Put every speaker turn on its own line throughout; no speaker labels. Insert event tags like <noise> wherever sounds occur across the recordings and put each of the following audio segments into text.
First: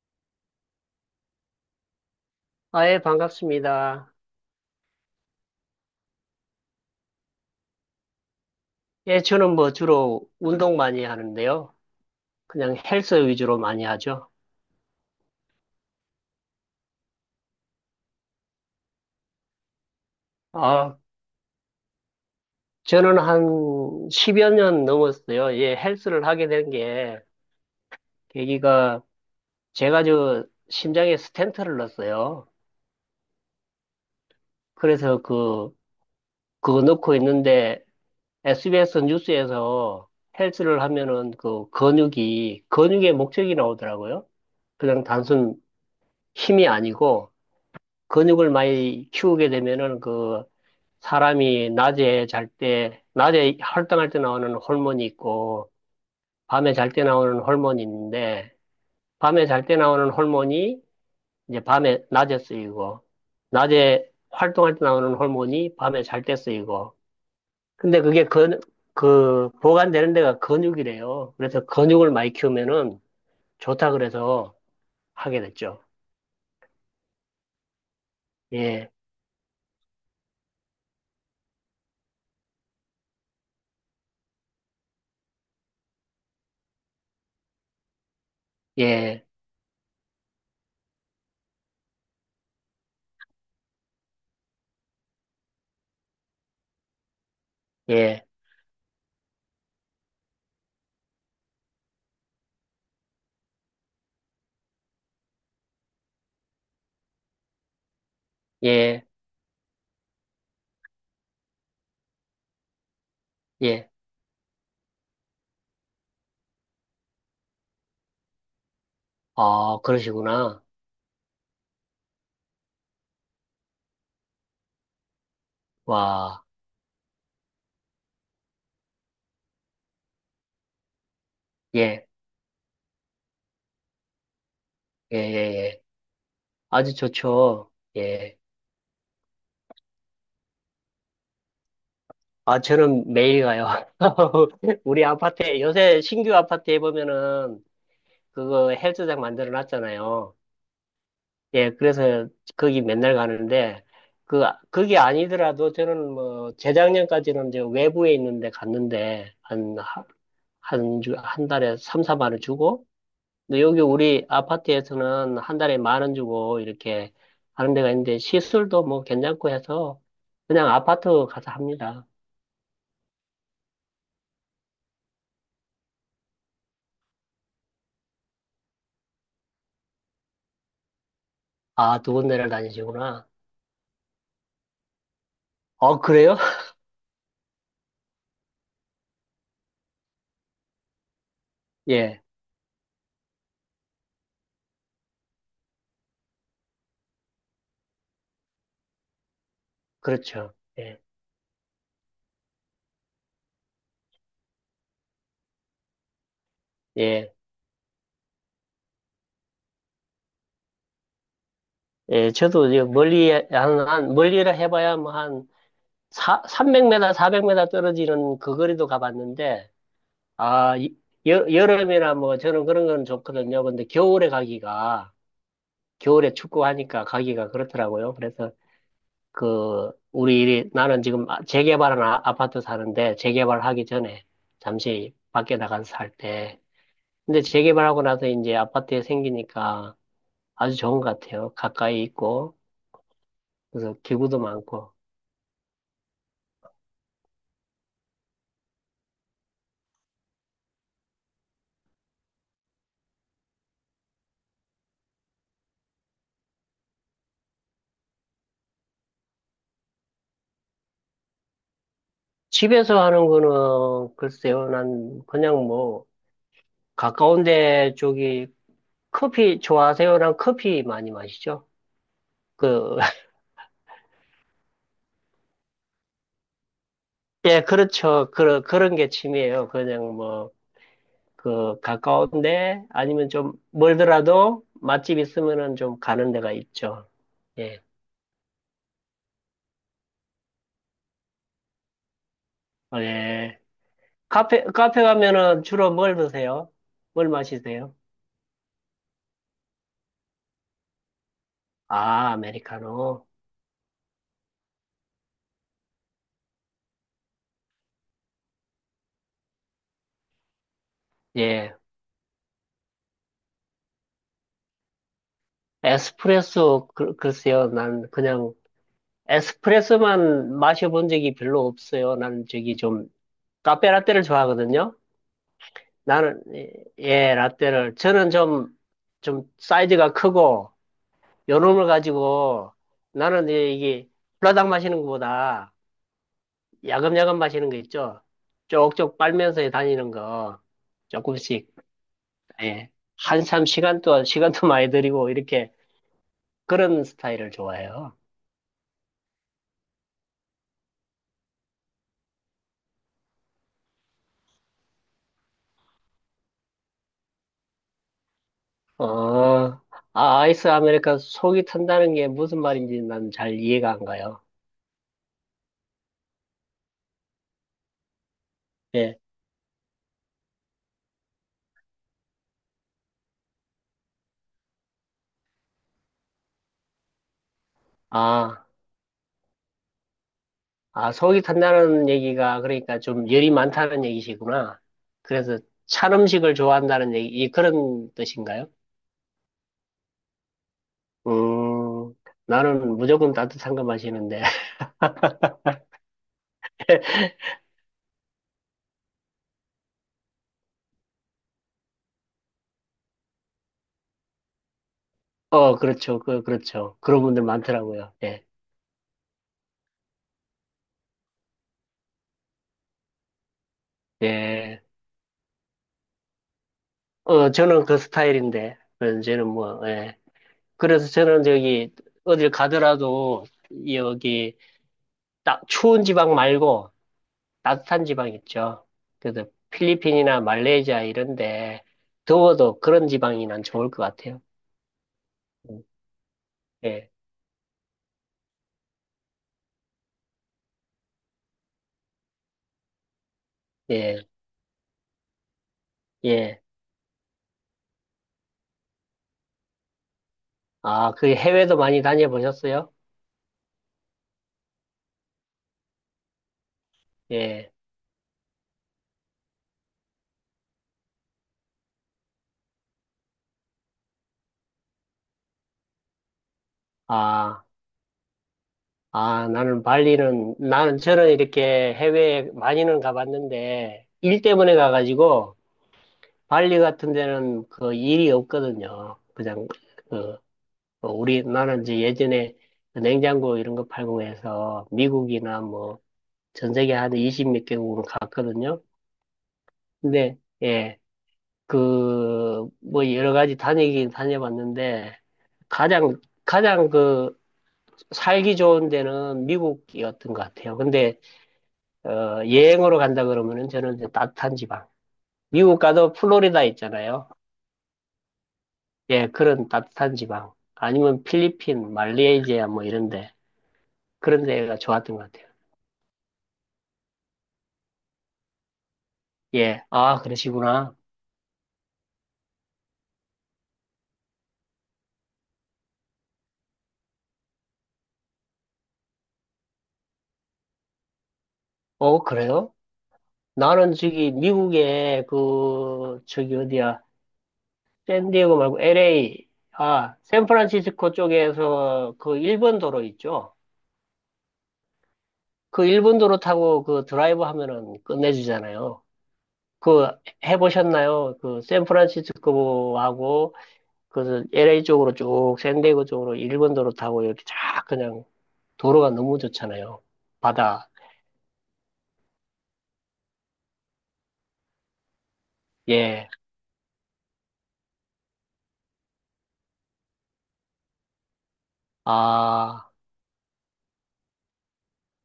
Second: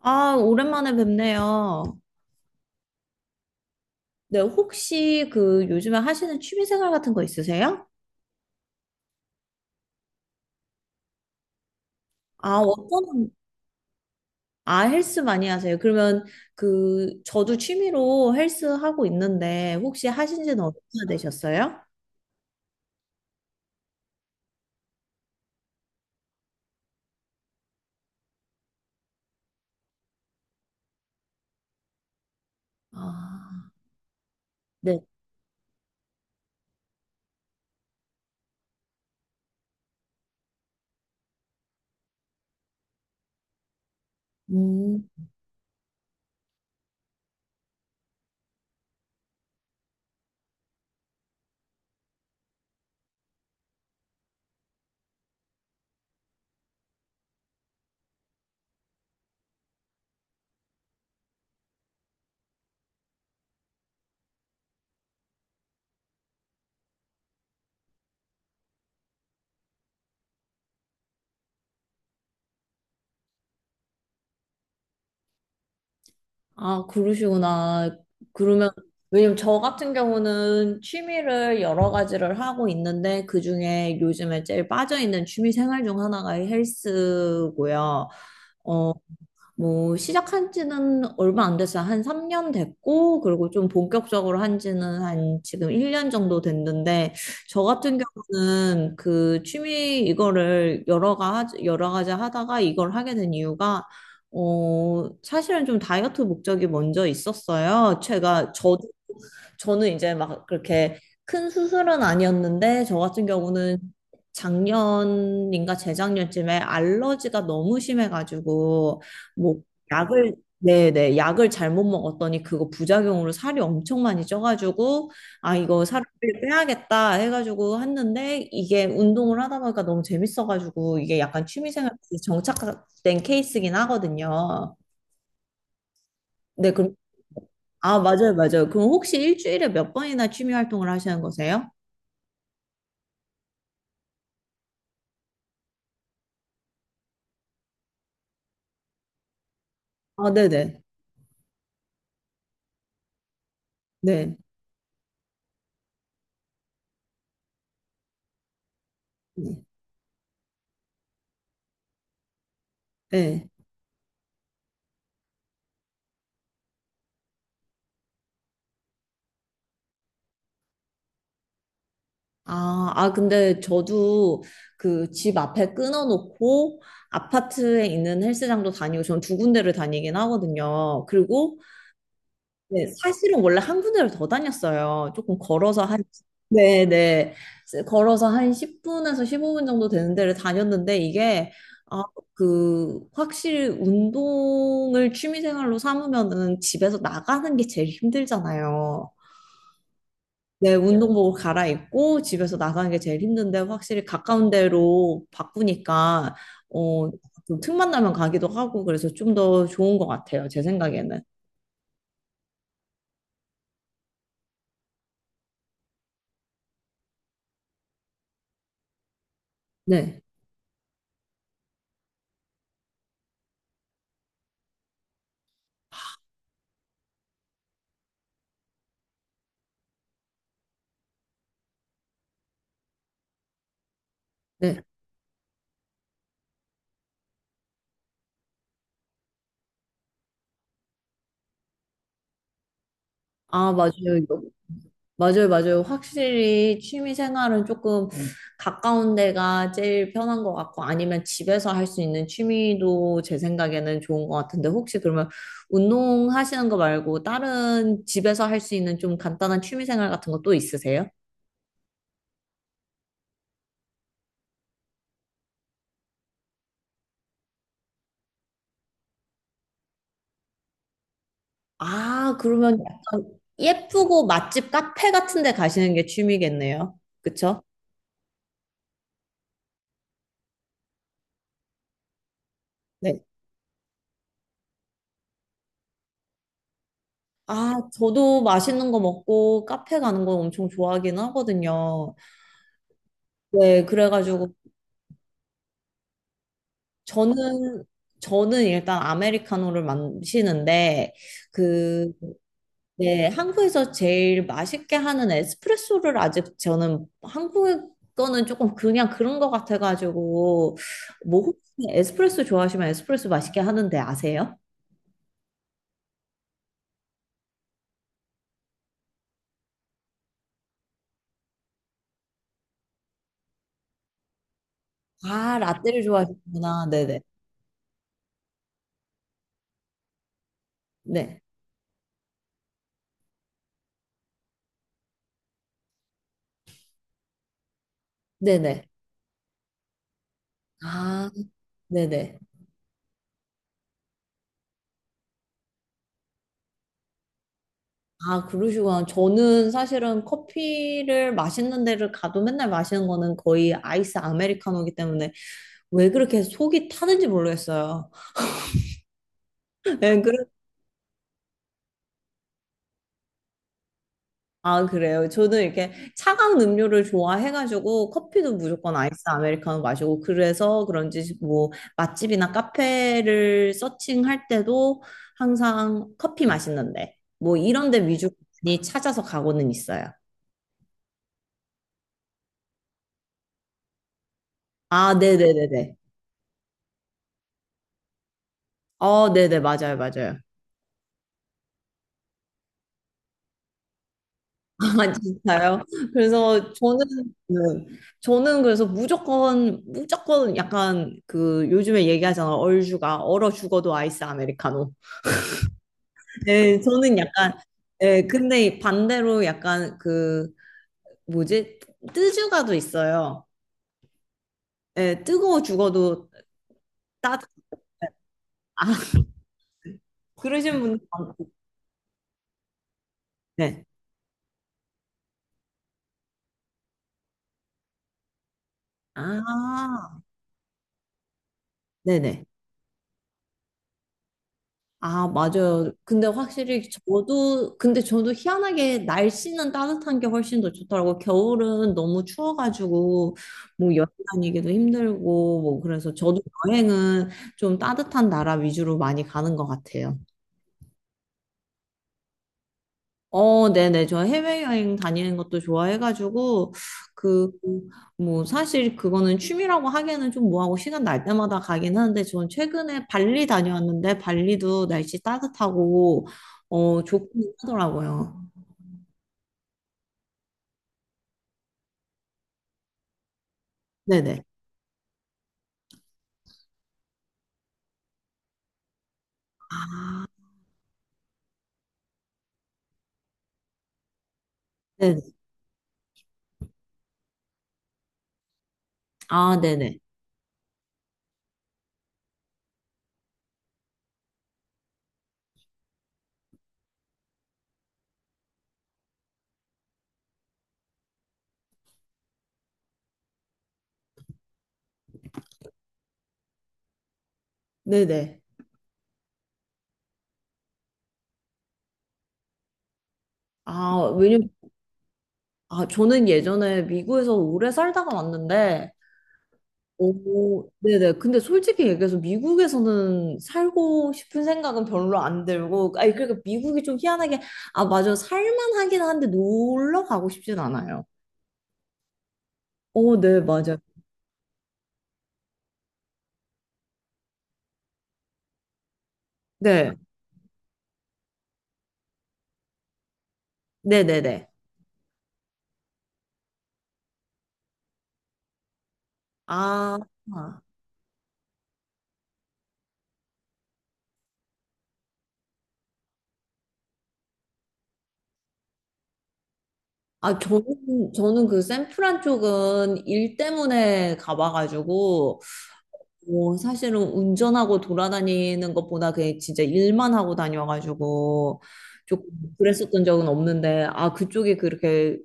아, 오랜만에 뵙네요.
아, 예, 반갑습니다.
네, 혹시 그 요즘에 하시는 취미생활 같은 거 있으세요?
예, 저는 뭐 주로 운동 많이 하는데요.
아,
그냥 헬스
어떤,
위주로 많이 하죠.
아, 헬스 많이 하세요? 그러면 그, 저도 취미로 헬스 하고 있는데, 혹시 하신 지는 얼마나
아,
되셨어요?
저는 한 십여 년 넘었어요. 예, 헬스를 하게 된 게, 계기가, 제가 저 심장에 스탠트를 넣었어요.
아, 네.
그래서 그, 그거 넣고 있는데, SBS 뉴스에서 헬스를 하면은 그 근육이, 근육의 목적이 나오더라고요. 그냥
음,
단순 힘이 아니고, 근육을 많이 키우게 되면은 그 사람이 낮에 잘 때, 낮에 활동할 때 나오는 호르몬이 있고, 밤에 잘 때 나오는 호르몬이 있는데, 밤에 잘 때 나오는 호르몬이 이제 밤에, 낮에 쓰이고, 낮에 활동할 때 나오는 호르몬이 밤에 잘 때 쓰이고, 근데 그, 보관되는 데가 근육이래요. 그래서 근육을 많이 키우면은 좋다 그래서 하게 됐죠.
아, 그러시구나. 그러면,
예,
왜냐면 저 같은 경우는 취미를 여러 가지를 하고 있는데, 그 중에 요즘에 제일 빠져있는 취미생활 중 하나가 헬스고요. 어,
예,
뭐 시작한 지는 얼마 안 됐어요. 한 3년 됐고, 그리고 좀 본격적으로 한 지는 한 지금 1년 정도 됐는데, 저 같은
예,
경우는 그 취미 이거를 여러 가지 하다가 이걸 하게 된 이유가, 어, 사실은 좀 다이어트 목적이 먼저 있었어요. 제가, 저도
예,
저는 이제 막 그렇게 큰 수술은 아니었는데, 저 같은 경우는
예.
작년인가 재작년쯤에 알러지가 너무 심해가지고, 뭐,
아,
약을,
그러시구나.
네네, 약을 잘못 먹었더니 그거 부작용으로 살이 엄청 많이 쪄가지고, 아, 이거 살을
와,
빼야겠다 해가지고 했는데, 이게 운동을 하다 보니까 너무 재밌어가지고, 이게 약간 취미생활
예,
그 정착된 케이스긴 하거든요.
예, 예, 예.
네,
아주
그럼,
좋죠.
아, 맞아요,
예.
맞아요. 그럼 혹시 일주일에 몇 번이나 취미 활동을 하시는 거세요?
아, 저는 매일 가요. <laughs> 우리 아파트에, 요새 신규 아파트에 보면은 그거 헬스장 만들어
아,
놨잖아요.
네네.
예, 그래서 거기 맨날 가는데,
네.
그, 그게 아니더라도 저는 뭐, 재작년까지는 이제 외부에 있는데 갔는데,
네.
한, 하- 한, 주- 한 달에 3, 4만 원 주고,
네.
근데 여기 우리 아파트에서는 한 달에 만 원 주고 이렇게 하는 데가 있는데 시술도 뭐 괜찮고 해서 그냥 아파트 가서 합니다.
아, 아, 근데 저도 그 집 앞에 끊어놓고 아파트에 있는 헬스장도 다니고 전 두 군데를 다니긴 하거든요. 그리고
아, 두 군데를
네,
다니시구나.
사실은 원래 한 군데를 더 다녔어요. 조금 걸어서
어,
한,
그래요? <laughs>
네네. 걸어서 한 10분에서 15분 정도 되는 데를 다녔는데 이게 아,
예,
그 확실히 운동을 취미생활로 삼으면은 집에서 나가는 게 제일 힘들잖아요.
그렇죠.
네,
예,
운동복을 갈아입고 집에서 나가는 게 제일 힘든데 확실히 가까운 데로 바꾸니까 어,
예,
좀 틈만 나면 가기도 하고 그래서 좀 더 좋은 것 같아요. 제 생각에는.
예, 저도 이제 멀리, 멀리라 해봐야 뭐 300m, 400m 떨어지는 그 거리도 가봤는데,
네,
아, 이- 여, 여름이나 뭐 저는 그런 건 좋거든요. 근데 겨울에 가기가, 겨울에 축구하니까 가기가 그렇더라고요. 그래서 그, 우리 일이, 나는 지금 재개발한 아파트 사는데, 재개발하기 전에
네.
잠시 밖에 나가서 살 때. 근데 재개발하고 나서 이제 아파트에 생기니까 아주 좋은 것 같아요. 가까이 있고,
아, 맞아요.
그래서 기구도
이거.
많고.
맞아요, 맞아요. 확실히 취미 생활은 조금 가까운 데가 제일 편한 것 같고 아니면 집에서 할 수 있는 취미도 제 생각에는 좋은 것 같은데 혹시 그러면 운동하시는 거 말고 다른 집에서 할 수 있는 좀 간단한 취미 생활 같은 거 또 있으세요?
집에서 하는 거는 글쎄요, 난 그냥 뭐, 가까운 데 쪽이 커피 좋아하세요? 난 커피 많이 마시죠.
아, 그러면
그,
약간
<laughs>
예쁘고 맛집 카페 같은 데 가시는 게 취미겠네요.
예,
그쵸?
그렇죠. 그런 게 취미예요. 그냥 뭐, 그 가까운데
네.
아니면 좀 멀더라도 맛집 있으면은 좀 가는 데가 있죠.
아,
예.
저도 맛있는 거 먹고 카페 가는 거 엄청 좋아하긴 하거든요.
어, 예.
네, 그래가지고
카페 가면은 주로 뭘 드세요? 뭘
저는,
마시세요?
저는 일단 아메리카노를 마시는데, 그,
아, 아메리카노.
네, 한국에서 제일 맛있게 하는 에스프레소를 아직 저는 한국 거는 조금 그냥 그런 거 같아가지고, 뭐 혹시
예.
에스프레소 좋아하시면 에스프레소 맛있게 하는데 아세요?
에스프레소 글쎄요. 난 그냥 에스프레소만 마셔본 적이 별로 없어요. 난 저기 좀 카페 라떼를 좋아하거든요.
아, 라떼를
나는 예,
좋아하시구나. 네네.
예, 라떼를 저는 좀 사이즈가 크고
네.
요놈을 가지고 나는 이제 이게 불라당 마시는 것보다 야금야금 마시는 거 있죠.
네네.
쪽쪽 빨면서 다니는 거
아,
조금씩
네네.
예. 한참 시간도 <laughs> 많이 들이고 이렇게 그런 스타일을 좋아해요.
아, 그러시구나. 저는 사실은 커피를 마시는 데를 가도 맨날 마시는 거는 거의 아이스 아메리카노이기 때문에 왜 그렇게 속이 타는지 모르겠어요.
어,
<laughs> 네,
아, 아이스 아메리카 속이 탄다는 게 무슨 말인지 난 잘 이해가 안 가요.
아, 그래요. 저는 이렇게 차가운 음료를 좋아해가지고 커피도 무조건
예.
아이스 아메리카노 마시고 그래서 그런지 뭐 맛집이나 카페를 서칭할 때도 항상 커피 맛있는데 뭐 이런 데 위주로
아,
많이 찾아서 가고는 있어요.
속이 탄다는 얘기가 그러니까 좀 열이 많다는 얘기시구나.
아,
그래서
네네네네.
찬 음식을 좋아한다는 얘기, 그런 뜻인가요?
어, 네네, 맞아요, 맞아요.
음, 나는 무조건 따뜻한 거 마시는데.
<laughs> 아,
<laughs>
진짜요? 그래서 저는, 네. 저는 그래서 무조건, 무조건 약간 그 요즘에 얘기하잖아. 얼죽아, 얼어 죽어도 아이스 아메리카노.
어, 그렇죠.
네,
그렇죠.
저는
그런 분들
약간,
많더라고요.
예,
예.
근데 반대로 약간 그, 뭐지? 뜨주가도 있어요.
예.
예, 뜨거워 죽어도 따뜻,
어, 저는 그 스타일인데.
아,
어,
<laughs>
저는 뭐, 예.
그러신 분들
그래서 저는
많고.
저기, 어딜 가더라도,
네.
여기, 딱, 추운 지방 말고, 따뜻한 지방 있죠. 그래서
아,
필리핀이나 말레이시아 이런데,
네네.
더워도 그런 지방이 난 좋을 것 같아요.
아,
음,
맞아요. 근데 확실히
예,
저도, 근데 저도 희한하게 날씨는 따뜻한 게 훨씬 더 좋더라고. 겨울은 너무 추워가지고, 뭐 여행
예,
다니기도 힘들고, 뭐 그래서 저도
예.
여행은 좀 따뜻한 나라 위주로 많이 가는 것 같아요.
아, 그 해외도 많이 다녀보셨어요?
어, 네네. 저 해외여행 다니는 것도 좋아해가지고, 그,
예.
뭐, 사실 그거는 취미라고 하기에는 좀 뭐하고 시간 날 때마다 가긴 하는데, 저는 최근에 발리 다녀왔는데, 발리도 날씨 따뜻하고, 어, 좋긴
아,
하더라고요.
아, 나는 저는 이렇게 해외에 많이는 가봤는데, 일
네네.
때문에 가가지고, 발리 같은 데는 그 일이 없거든요. 그냥,
아,
그, 어, 우리, 나는 이제 예전에 그 냉장고 이런 거 팔고 해서
네네.
미국이나 뭐, 전 세계 한 20몇 개국을 갔거든요.
아, 네네.
근데, 예, 그, 뭐 여러 가지 다니긴 다녀봤는데, 가장 그, 살기 좋은 데는 미국이었던 것 같아요. 근데, 어, 여행으로 간다 그러면은 저는 이제 따뜻한 지방. 미국 가도 플로리다 있잖아요.
네네.
예, 그런 따뜻한 지방. 아니면 필리핀, 말레이시아 뭐 이런데
아,
그런
왜냐면,
데가 좋았던 것 같아요.
아, 저는 예전에 미국에서 오래 살다가 왔는데,
예, 아
오,
그러시구나.
네네. 근데 솔직히 얘기해서 미국에서는 살고 싶은 생각은 별로 안 들고, 아니, 그러니까 미국이 좀 희한하게, 아, 맞아. 살만하긴 한데 놀러 가고 싶진 않아요.
어 그래요?
오, 네, 맞아요.
나는 저기 미국에 그 저기 어디야? 샌디에고 말고 LA
네,
아 샌프란시스코 쪽에서 그 일본 도로 있죠?
네네네.
그 일본 도로 타고 그 드라이브 하면은 끝내주잖아요.
아,
그
아,
해보셨나요? 그 샌프란시스코하고 그 LA 쪽으로 쭉 샌디에고 쪽으로 일본도로 타고 이렇게 쫙 그냥 도로가 너무 좋잖아요.
아, 저는,
바다.
저는 그 샌프란 쪽은 일 때문에 가봐가지고,
예.
뭐, 사실은 운전하고 돌아다니는 것보다 그냥 진짜 일만 하고 다녀가지고, 조금
아,
그랬었던 적은 없는데, 아, 그쪽이 그렇게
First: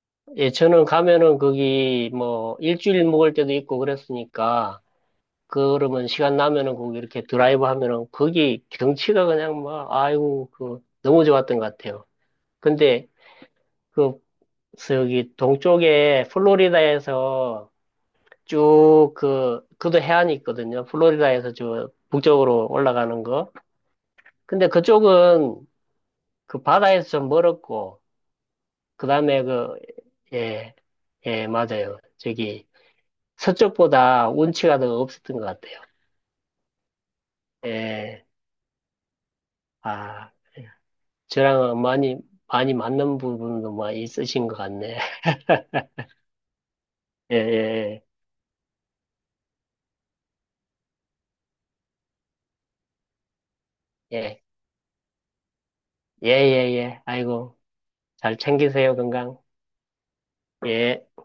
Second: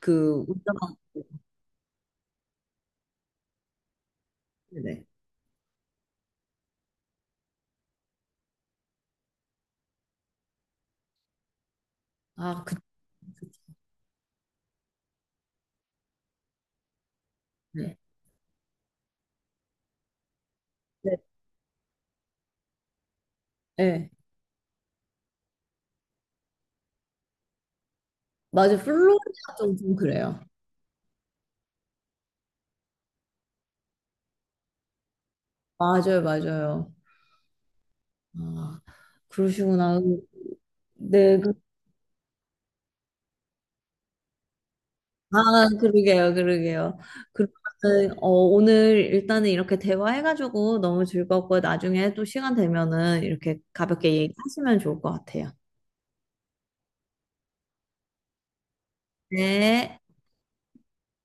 그
예, 저는
운전하는
가면은 거기 뭐 일주일 묵을 때도 있고 그랬으니까
네.
그러면 시간 나면은 거기 이렇게 드라이브 하면은 거기 경치가 그냥 막 아이고 그 너무 좋았던 것 같아요.
아, 그
근데 그 저기 동쪽에 플로리다에서
네.
쭉 그, 그도 해안이 있거든요.
네.
플로리다에서 저 북쪽으로 올라가는 거.
네.
근데 그쪽은 그 바다에서 좀 멀었고,
맞아.
그 다음에
플로리다
그,
쪽은 좀 그래요.
예, 예, 맞아요. 저기 서쪽보다 운치가 더 없었던 것 같아요.
맞아요, 맞아요.
예,
아, 그러시구나.
아,
네. 그-
저랑은 많이 맞는 부분도 많이 있으신 것 같네. <laughs>
아, 그러게요, 그러게요.
예, 예,
그러면은 어, 오늘 일단은 이렇게 대화해가지고 너무 즐겁고 나중에 또 시간 되면은 이렇게 가볍게
예,
얘기하시면 좋을 것 같아요.
예, 예, 예. 예. 아이고, 잘 챙기세요, 건강.
네.
예.